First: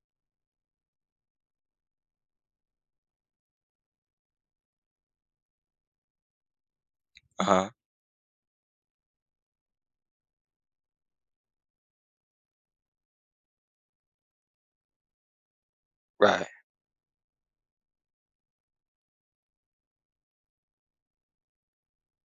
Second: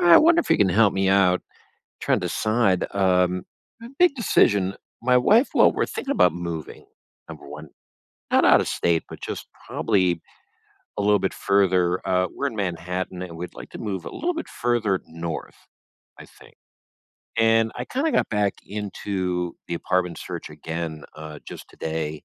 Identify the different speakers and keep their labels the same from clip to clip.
Speaker 1: I wonder if you can help me out trying to decide. A big decision. My wife, well, we're thinking about moving, number one,
Speaker 2: Uh-huh.
Speaker 1: not out of state, but just probably a little bit further. We're in Manhattan and we'd like to move a little bit further north, I
Speaker 2: Right.
Speaker 1: think. And I kind of got back into the apartment search again just today.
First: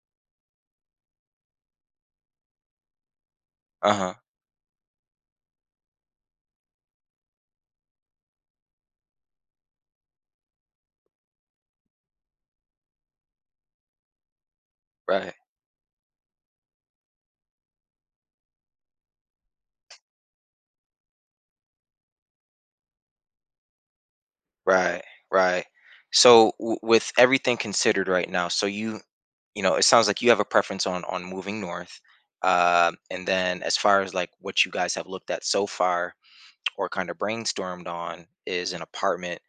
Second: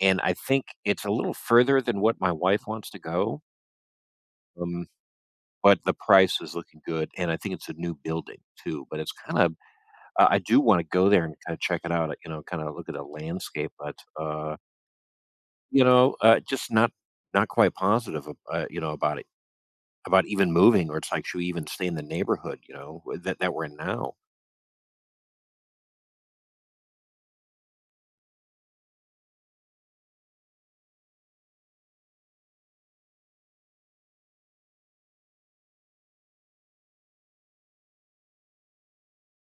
Speaker 1: And I think it's a little further than what my wife wants to go.
Speaker 2: Uh-huh.
Speaker 1: Um, but the price is looking good. And I think it's a new building too, but it's kind of— I do wanna go there and kinda check it out, kinda look at the landscape, but,
Speaker 2: Right.
Speaker 1: just not quite positive, ab about even moving, or it's like, should we even stay in the neighborhood, you know, w that we're in now?
Speaker 2: Right. Right. So with everything considered right now, so you know, it sounds like you have a preference on moving north. And then as far as like what you guys have looked at so far or kind of brainstormed on is an apartment.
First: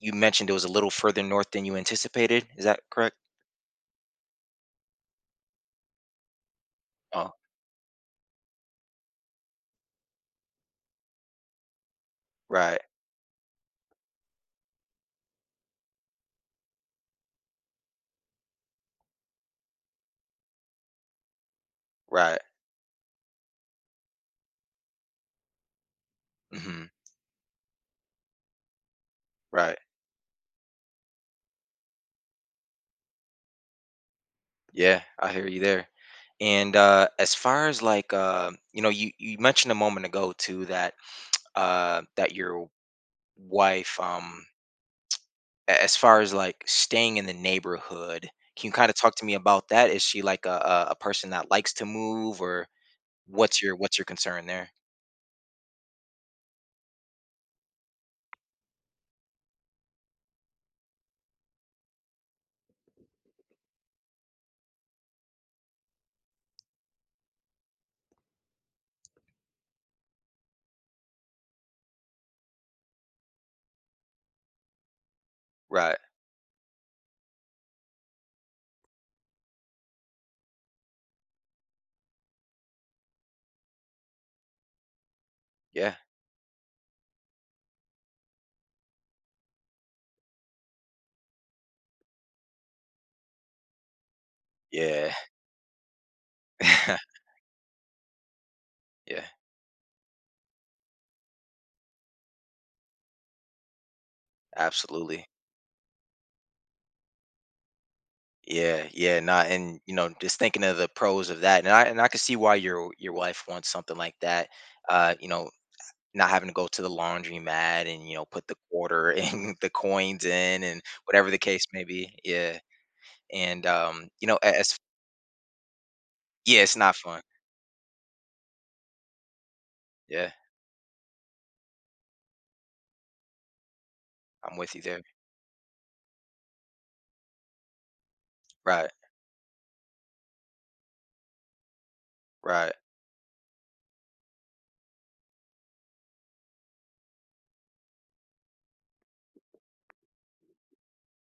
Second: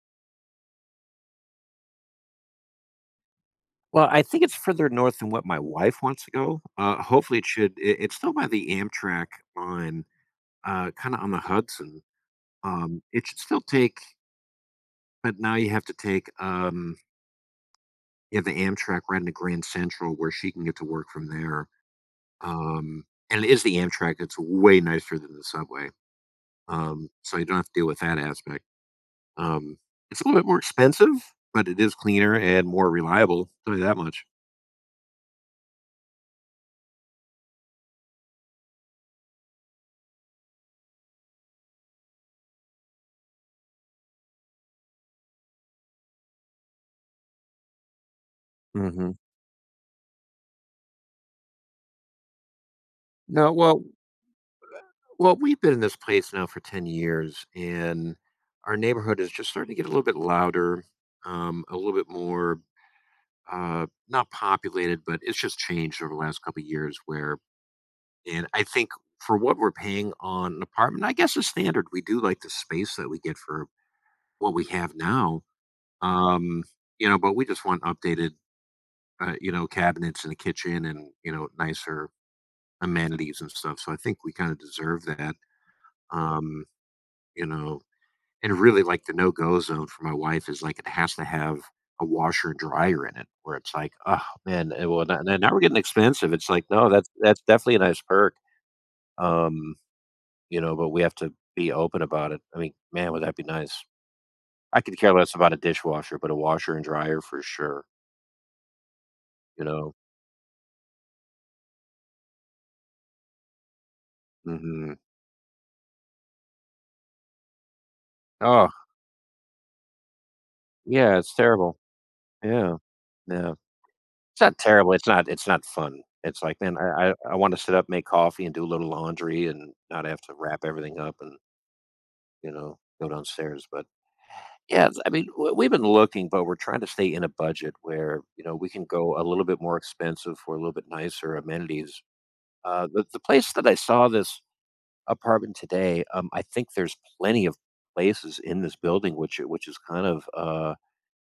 Speaker 2: You mentioned it was a little further north than you anticipated. Is that correct?
Speaker 1: Well, I think it's further north than what my wife wants to go.
Speaker 2: Oh,
Speaker 1: Hopefully, it should it it's still by the Amtrak line, kinda on the Hudson.
Speaker 2: right.
Speaker 1: It should still take but now you have to take, yeah, the Amtrak right into Grand Central where she can get to work from there.
Speaker 2: Right.
Speaker 1: Um, and it is the Amtrak, it's way nicer than the subway,
Speaker 2: Mhm.
Speaker 1: so you don't have to deal with that aspect. Um,
Speaker 2: Right.
Speaker 1: it's a little bit more expensive, but it is cleaner and more reliable, tell you that much.
Speaker 2: Yeah, I hear you there. And as far as like you know, you mentioned a moment ago too that that your wife, as far as like staying in the neighborhood, can you kind of
Speaker 1: Mhm.
Speaker 2: talk to me about that? Is she like a person that likes to move, or
Speaker 1: No,
Speaker 2: what's your
Speaker 1: well,
Speaker 2: concern there?
Speaker 1: we've been in this place now for 10 years, and our neighborhood is just starting to get a little bit louder, a little bit more, not populated, but it's just changed over the last couple of years where and I think for what we're paying on an apartment, I guess it's standard, we do like the space that we get for what we have now.
Speaker 2: Right.
Speaker 1: Um, but we just want updated, cabinets in the kitchen and, nicer amenities and stuff. So I think we kind of deserve that.
Speaker 2: Yeah.
Speaker 1: Um, you know, and really like the no go zone for my wife is like it has to have a washer and dryer in it where it's like, oh man, well,
Speaker 2: Yeah.
Speaker 1: now we're getting expensive. It's like, no, that's, that's definitely a nice perk.
Speaker 2: yeah.
Speaker 1: Um, but we have to be open about it. I mean, man, would that be nice? I could care
Speaker 2: Absolutely.
Speaker 1: less about a dishwasher, but a washer and dryer for sure.
Speaker 2: Yeah. Yeah. Not
Speaker 1: You
Speaker 2: and
Speaker 1: know?
Speaker 2: you know, just thinking of the pros of that, and I can see why your wife wants something like that.
Speaker 1: Mhm.
Speaker 2: You know, not having to go to the laundromat and you know put the
Speaker 1: Oh,
Speaker 2: quarter and the coins in and
Speaker 1: yeah,
Speaker 2: whatever
Speaker 1: it's
Speaker 2: the case
Speaker 1: terrible.
Speaker 2: may be. Yeah.
Speaker 1: Yeah, yeah.
Speaker 2: And, you know,
Speaker 1: It's not
Speaker 2: as.
Speaker 1: terrible, it's not fun. It's like,
Speaker 2: Yeah, it's
Speaker 1: man,
Speaker 2: not
Speaker 1: I I
Speaker 2: fun.
Speaker 1: I wanna sit up, make coffee, and do a little laundry and not have
Speaker 2: Yeah,
Speaker 1: to wrap everything up and, go downstairs, but
Speaker 2: I'm with you
Speaker 1: yeah, it's
Speaker 2: there.
Speaker 1: I mean, w we've been looking, but we're trying to stay in a budget where, we can
Speaker 2: Right,
Speaker 1: go a little bit more expensive for a little bit nicer amenities.
Speaker 2: right.
Speaker 1: The place that I saw this apartment today, I think there's plenty of places in this building which is kind of,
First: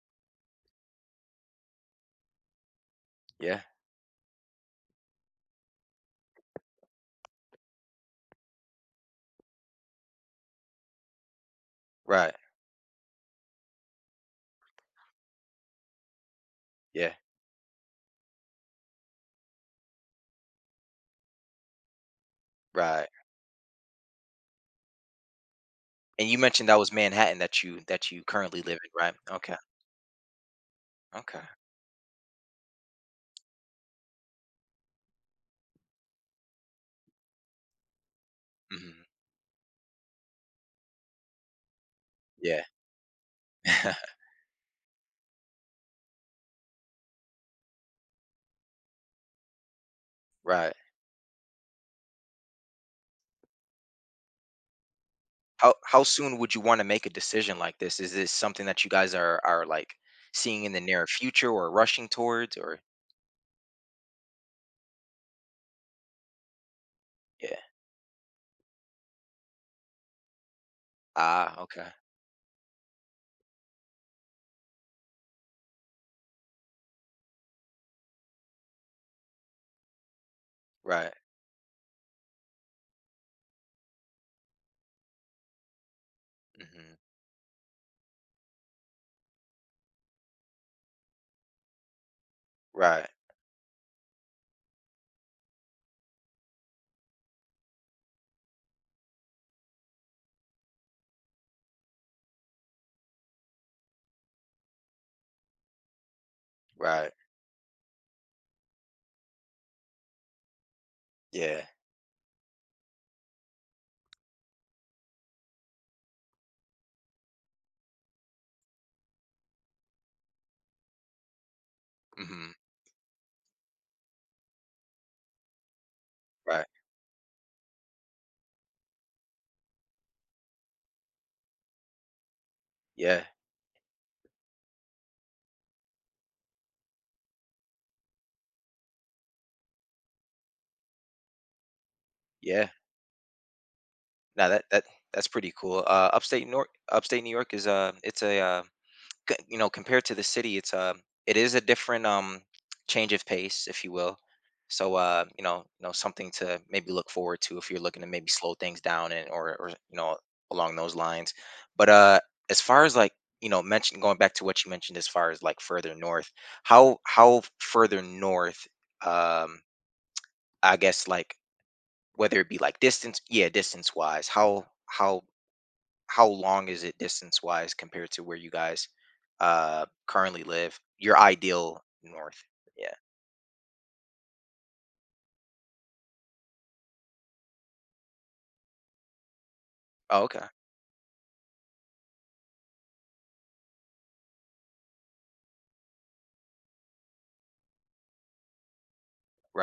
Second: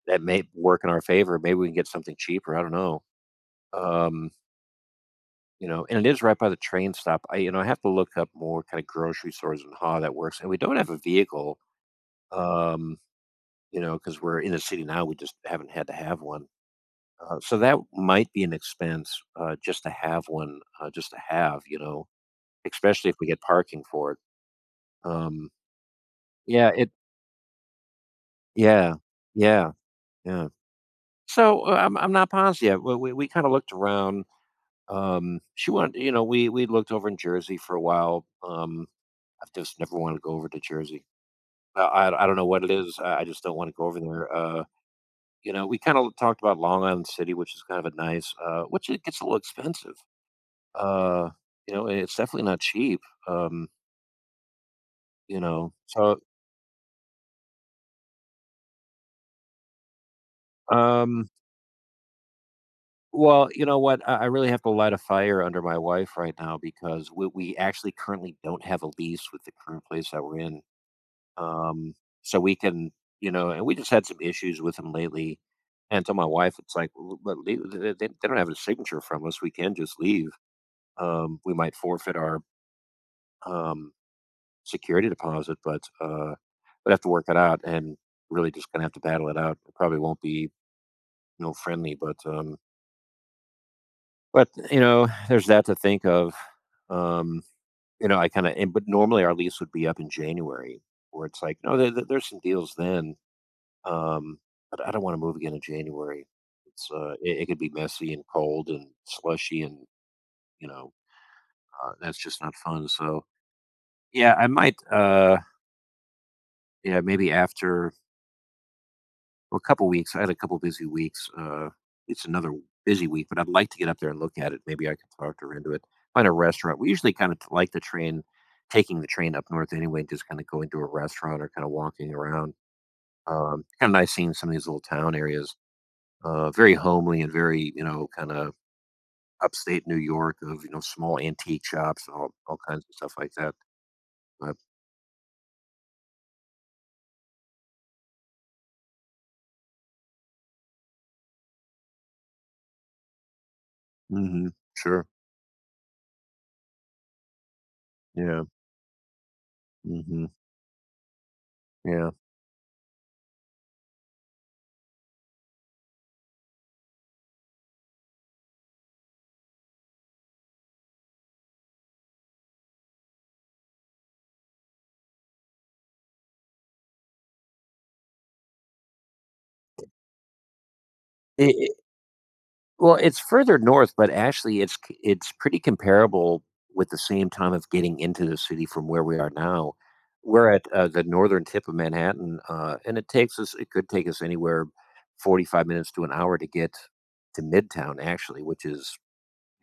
Speaker 1: that may work in our favor. Maybe we can get something cheaper. I don't know.
Speaker 2: Yeah,
Speaker 1: Um, and it is right by the train stop. I have to look up more kind of grocery stores and how that works. And we don't have a vehicle,
Speaker 2: right.
Speaker 1: um, because we're in the city now. We just haven't had to have one.
Speaker 2: Yeah,
Speaker 1: So that might be an expense just to have one, just to have, especially
Speaker 2: right.
Speaker 1: if we get parking for it. Um,
Speaker 2: And you mentioned
Speaker 1: yeah,
Speaker 2: that was Manhattan that you currently live in,
Speaker 1: yeah,
Speaker 2: right? Okay,
Speaker 1: yeah, yeah.
Speaker 2: okay.
Speaker 1: So, I'm not positive yet. We kind of looked around. She wanted, we looked over in Jersey for a while.
Speaker 2: Mhm.
Speaker 1: I've just never wanted to go over to Jersey. I don't know what
Speaker 2: Yeah.
Speaker 1: it is. I just don't want to go over there. We kind of talked about Long Island City, which is kind of a nice, which it gets a little expensive.
Speaker 2: Right.
Speaker 1: Uh, it's definitely not cheap. Um,
Speaker 2: How
Speaker 1: so
Speaker 2: soon would you wanna make a decision like this? Is this something that you guys are, like, seeing in the near
Speaker 1: um,
Speaker 2: future or rushing towards or.
Speaker 1: well, you know what? I really have to light a fire under my wife right now because we
Speaker 2: Yeah.
Speaker 1: actually currently don't have a lease with the current place that we're in.
Speaker 2: Ah, okay.
Speaker 1: Um, so we can— and we just had some issues with him lately. And to my wife, it's like, "Well, but leave, they don't have a signature from us. We can just leave.
Speaker 2: Right.
Speaker 1: We might forfeit our um, security deposit, but we'd
Speaker 2: Mhm.
Speaker 1: have to work it out and really just gonna have to battle it out. It probably won't be no friendly, but
Speaker 2: Right,
Speaker 1: there's that to think of. Um, but normally our lease would be up in January, where it's like, no, there's some deals then. Um, but I don't want to move again in January. It's
Speaker 2: right.
Speaker 1: uh, it, it could be messy and cold and slushy, and you know
Speaker 2: Yeah.
Speaker 1: that's just not fun. So yeah, I might yeah maybe after well, a couple weeks. I had a couple busy weeks. It's another
Speaker 2: Mhm.
Speaker 1: busy week, but I'd like to get up there and look at it. Maybe I can talk her into it. Find a
Speaker 2: Right.
Speaker 1: restaurant. We usually kind of like the train, taking the train up north anyway, and just kind of going to a restaurant or kind of walking around.
Speaker 2: Yeah,
Speaker 1: Kind of nice seeing some of these little town areas. Very homely and very, kind of upstate New York of, small antique shops and all
Speaker 2: yeah.
Speaker 1: kinds of stuff like that,
Speaker 2: No,
Speaker 1: but
Speaker 2: that's pretty cool. Upstate New York, upstate New York is it's a you know, compared to the city, it's it is a different change of pace, if you will.
Speaker 1: Mhm,
Speaker 2: So
Speaker 1: sure,
Speaker 2: you know, something to maybe look forward to if you're looking to maybe
Speaker 1: yeah,
Speaker 2: slow things down and or you know
Speaker 1: mhm,
Speaker 2: along those lines. But
Speaker 1: yeah.
Speaker 2: as far as like you know, mention going back to what you mentioned as far as like further north, how further north, um, I guess like whether it be like distance, yeah, distance wise, how long is it distance wise compared to where you guys currently live? Your
Speaker 1: It
Speaker 2: ideal north. Yeah.
Speaker 1: Well, it's further north, but actually it's pretty comparable with the same time of getting into the city from where we are now.
Speaker 2: Oh, okay.
Speaker 1: We're at, the northern tip of Manhattan, and it could take us anywhere 45 minutes to an hour to get to Midtown actually, which is,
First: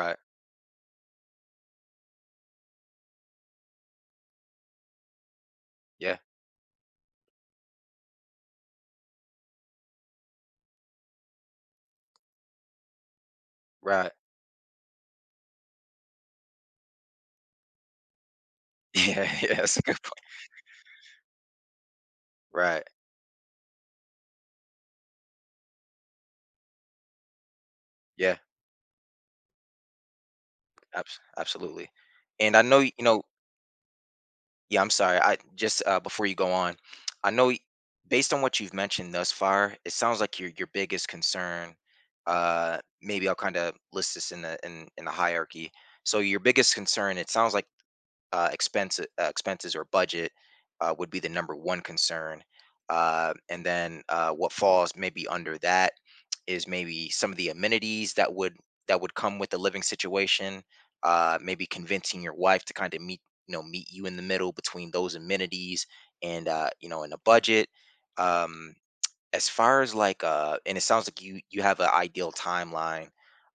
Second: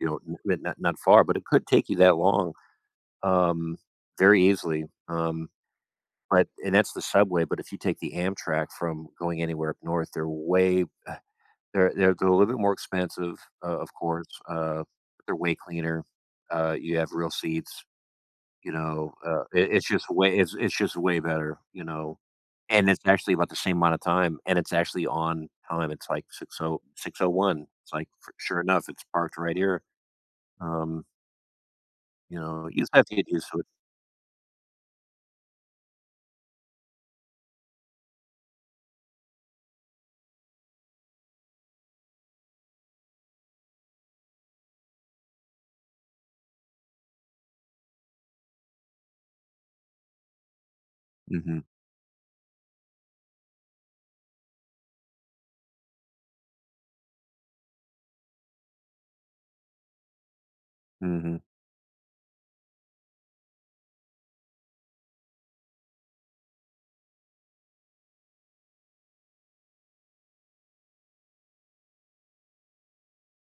Speaker 1: not far, but it could take you that long. um, Very easily.
Speaker 2: Yeah.
Speaker 1: But And that's the subway. But if you take the Amtrak from going anywhere up north, they're a little bit more expensive, of
Speaker 2: Right.
Speaker 1: course. But they're way cleaner. You have real seats. You know,
Speaker 2: Yeah. Yeah. That's a good point.
Speaker 1: it's just way better. You know,
Speaker 2: Right.
Speaker 1: and it's actually about the same amount of time, and it's actually on time. It's like six oh six oh one. It's like for,
Speaker 2: Yeah.
Speaker 1: sure enough, it's parked right here. Um,
Speaker 2: Absolutely. And I know,
Speaker 1: you just
Speaker 2: you
Speaker 1: have to
Speaker 2: know,
Speaker 1: get used to it.
Speaker 2: yeah, I'm sorry. I just before you go on, I know based on what you've mentioned thus far, it sounds like your biggest concern, maybe I'll kind of list this in the hierarchy. So your biggest concern, it sounds like expense, expenses or budget would be the number
Speaker 1: Hmm.
Speaker 2: one concern. And then what falls maybe under that is maybe some of the amenities that would come with the living situation.
Speaker 1: Hmm.
Speaker 2: Maybe convincing your wife to kind of meet you know meet you in the middle between those amenities and you know and a budget. Um, as far as like and it sounds like you have an ideal timeline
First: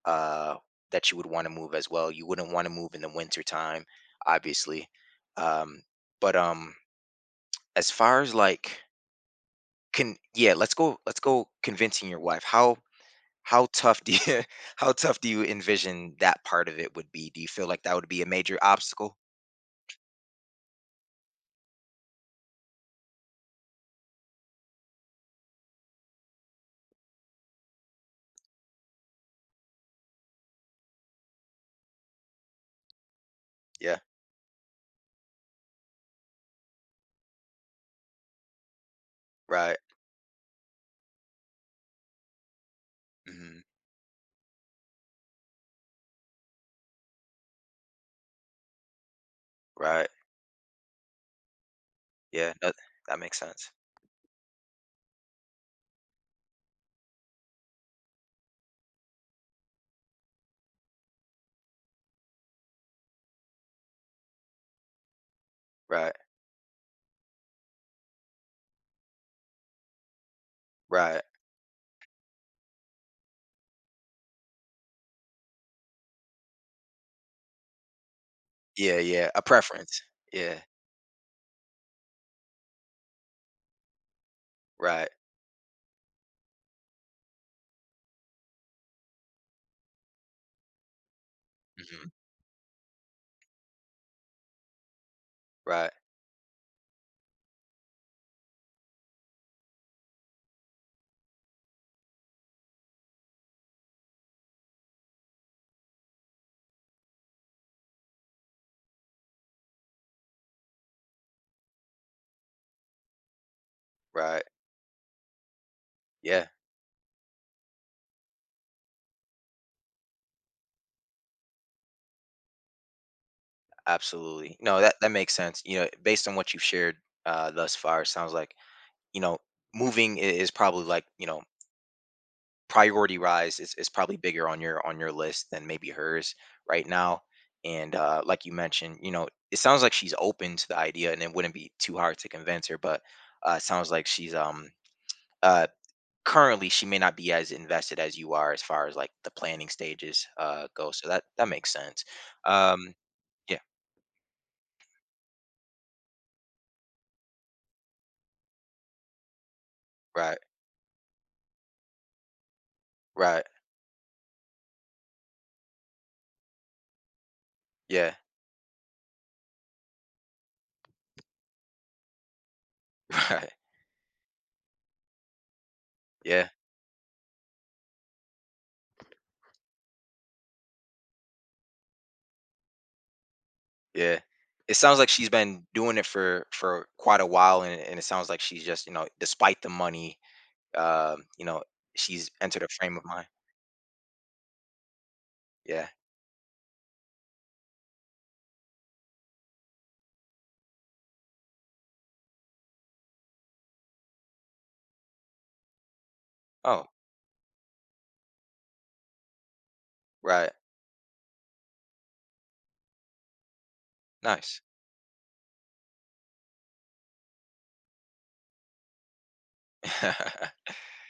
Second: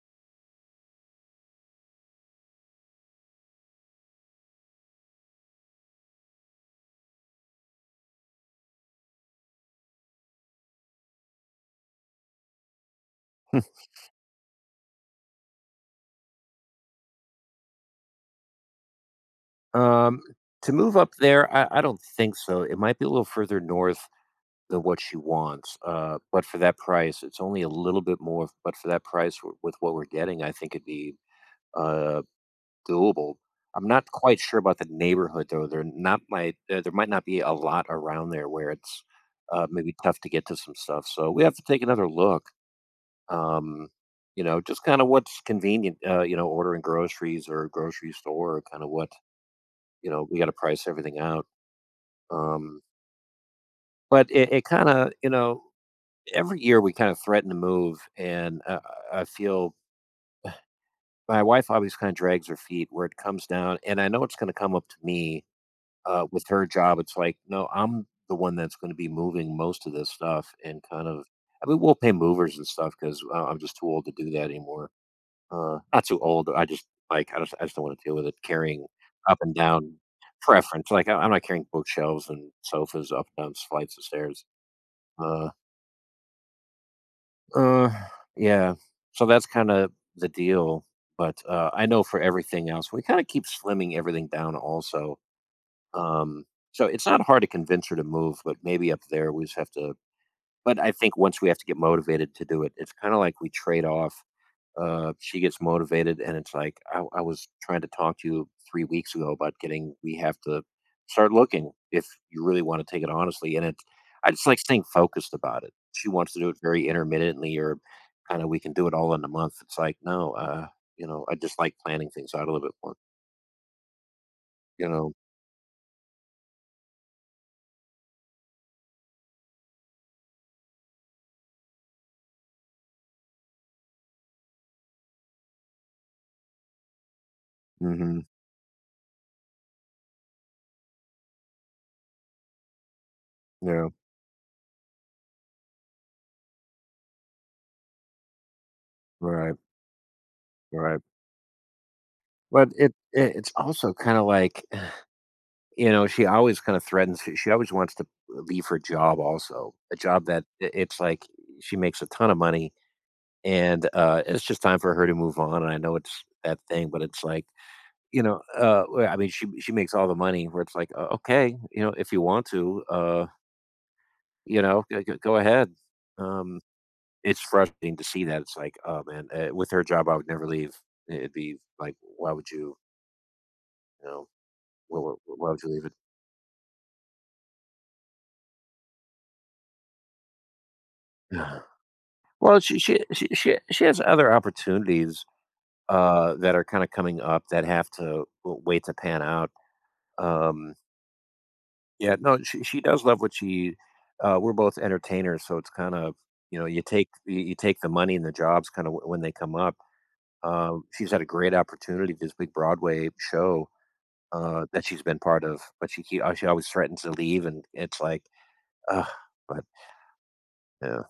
Speaker 2: uh that you would want to move as well, you wouldn't want to move in the winter time, obviously, um but as far as like can yeah let's go convincing your wife, how tough do you how tough do you envision that part of it would be, do you feel like that would be a major obstacle?
Speaker 1: Um, to move up there, I don't think so. It might be a little further north than what she wants, but for that price, it's only a little bit more. But for that price, with what we're getting, I think it'd be uh, doable. I'm
Speaker 2: Yeah,
Speaker 1: not quite sure about the neighborhood though. There might not be a lot around there where it's
Speaker 2: right.
Speaker 1: maybe tough to get to some stuff. So we have to take another look.
Speaker 2: Hmm.
Speaker 1: Um, just kind of what's convenient. Ordering groceries or a grocery store, or kind of what
Speaker 2: Right.
Speaker 1: you know. We got to price everything out.
Speaker 2: Yeah, that,
Speaker 1: Um,
Speaker 2: that makes sense.
Speaker 1: but every year we kind of threaten to move, and I feel my wife always kind of drags her feet where it comes down, and I know it's going to come up to me
Speaker 2: Right,
Speaker 1: with her job. It's like, no, I'm the one that's going to be moving most of this stuff, and
Speaker 2: right.
Speaker 1: I mean, we'll pay movers and stuff because I'm just too old to do that anymore. Not too old. I just like I just don't want to deal with it carrying
Speaker 2: Yeah, yeah,
Speaker 1: up
Speaker 2: a
Speaker 1: and down
Speaker 2: preference. Yeah,
Speaker 1: preference. Like I'm not carrying bookshelves and sofas up and down flights of stairs.
Speaker 2: right.
Speaker 1: Uh, Uh, yeah. So that's kinda the deal, but, I know
Speaker 2: Mm-hmm.
Speaker 1: for everything else, we kinda keep slimming everything down also,
Speaker 2: Right,
Speaker 1: um, so it's not hard to convince her to move, but maybe up there we just have to— but I think once we have to get motivated to do it, it's kinda like we trade off she gets motivated, and it's like I was trying to talk to you 3 weeks ago about getting. We have to start looking if you really want to take it honestly. And it's I
Speaker 2: right.
Speaker 1: just like staying focused about it. She wants to
Speaker 2: Yeah,
Speaker 1: do it very intermittently, or kind of we can do it all in a month. It's like no, I just like planning things out a little bit more.
Speaker 2: absolutely. No,
Speaker 1: You
Speaker 2: that that
Speaker 1: know.
Speaker 2: makes sense. You know, based on what you've shared thus far, it sounds like you know moving is probably like you know priority rise is probably bigger on your list than maybe hers right now. And
Speaker 1: Mm-hmm.
Speaker 2: like you mentioned, you know, it sounds like she's open to the idea, and it wouldn't be too hard to convince her. But it
Speaker 1: Yeah.
Speaker 2: sounds like she's uh currently she may not be as invested as you are as far as like the
Speaker 1: Right.
Speaker 2: planning stages go.
Speaker 1: Right.
Speaker 2: So that that makes sense.
Speaker 1: But
Speaker 2: Um,
Speaker 1: it's
Speaker 2: yeah,
Speaker 1: also kind of like. You know, she always kinda threatens she always wants to leave her job also, a job
Speaker 2: right.
Speaker 1: that I it's like she makes a ton of money,
Speaker 2: Right.
Speaker 1: and, it's just time for her to move on, and I know it's that thing, but it's like,
Speaker 2: Yeah.
Speaker 1: well, I mean, she makes all the money where it's like, "O Okay, you know, if you want to,
Speaker 2: Right.
Speaker 1: g g go ahead."
Speaker 2: Yeah.
Speaker 1: Um, it's frustrating to see that, it's like, "Oh, man," with her job, I would never leave. It'd be like, "Why would you?" You
Speaker 2: Yeah.
Speaker 1: know,
Speaker 2: It sounds
Speaker 1: "Why
Speaker 2: like
Speaker 1: why
Speaker 2: she's
Speaker 1: why would
Speaker 2: been
Speaker 1: you leave it?"
Speaker 2: doing it for quite a while, and it sounds like she's just you know, despite the money, you know, she's
Speaker 1: Well,
Speaker 2: entered a
Speaker 1: she
Speaker 2: frame
Speaker 1: she
Speaker 2: of mind.
Speaker 1: she she she has other opportunities,
Speaker 2: Yeah.
Speaker 1: that are kinda coming up that have to w wait to pan out. Um, yeah, no, she does love what she we're both entertainers, so it's kind of, you
Speaker 2: Oh.
Speaker 1: take you you take the money and the jobs kinda when they come up.
Speaker 2: Right.
Speaker 1: She's had a great opportunity, this big Broadway show,
Speaker 2: Nice.
Speaker 1: that she's been part of, but she always threatens to leave, and it's like, ugh, but yeah.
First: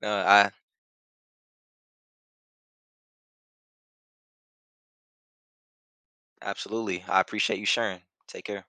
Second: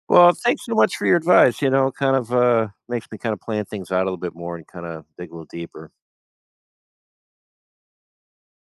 Speaker 2: no,
Speaker 1: Well,
Speaker 2: I
Speaker 1: thanks so much for your advice, kind of, makes me kinda plan things out a little bit more and kinda dig a little deeper.
Speaker 2: absolutely. I appreciate you sharing. Take care.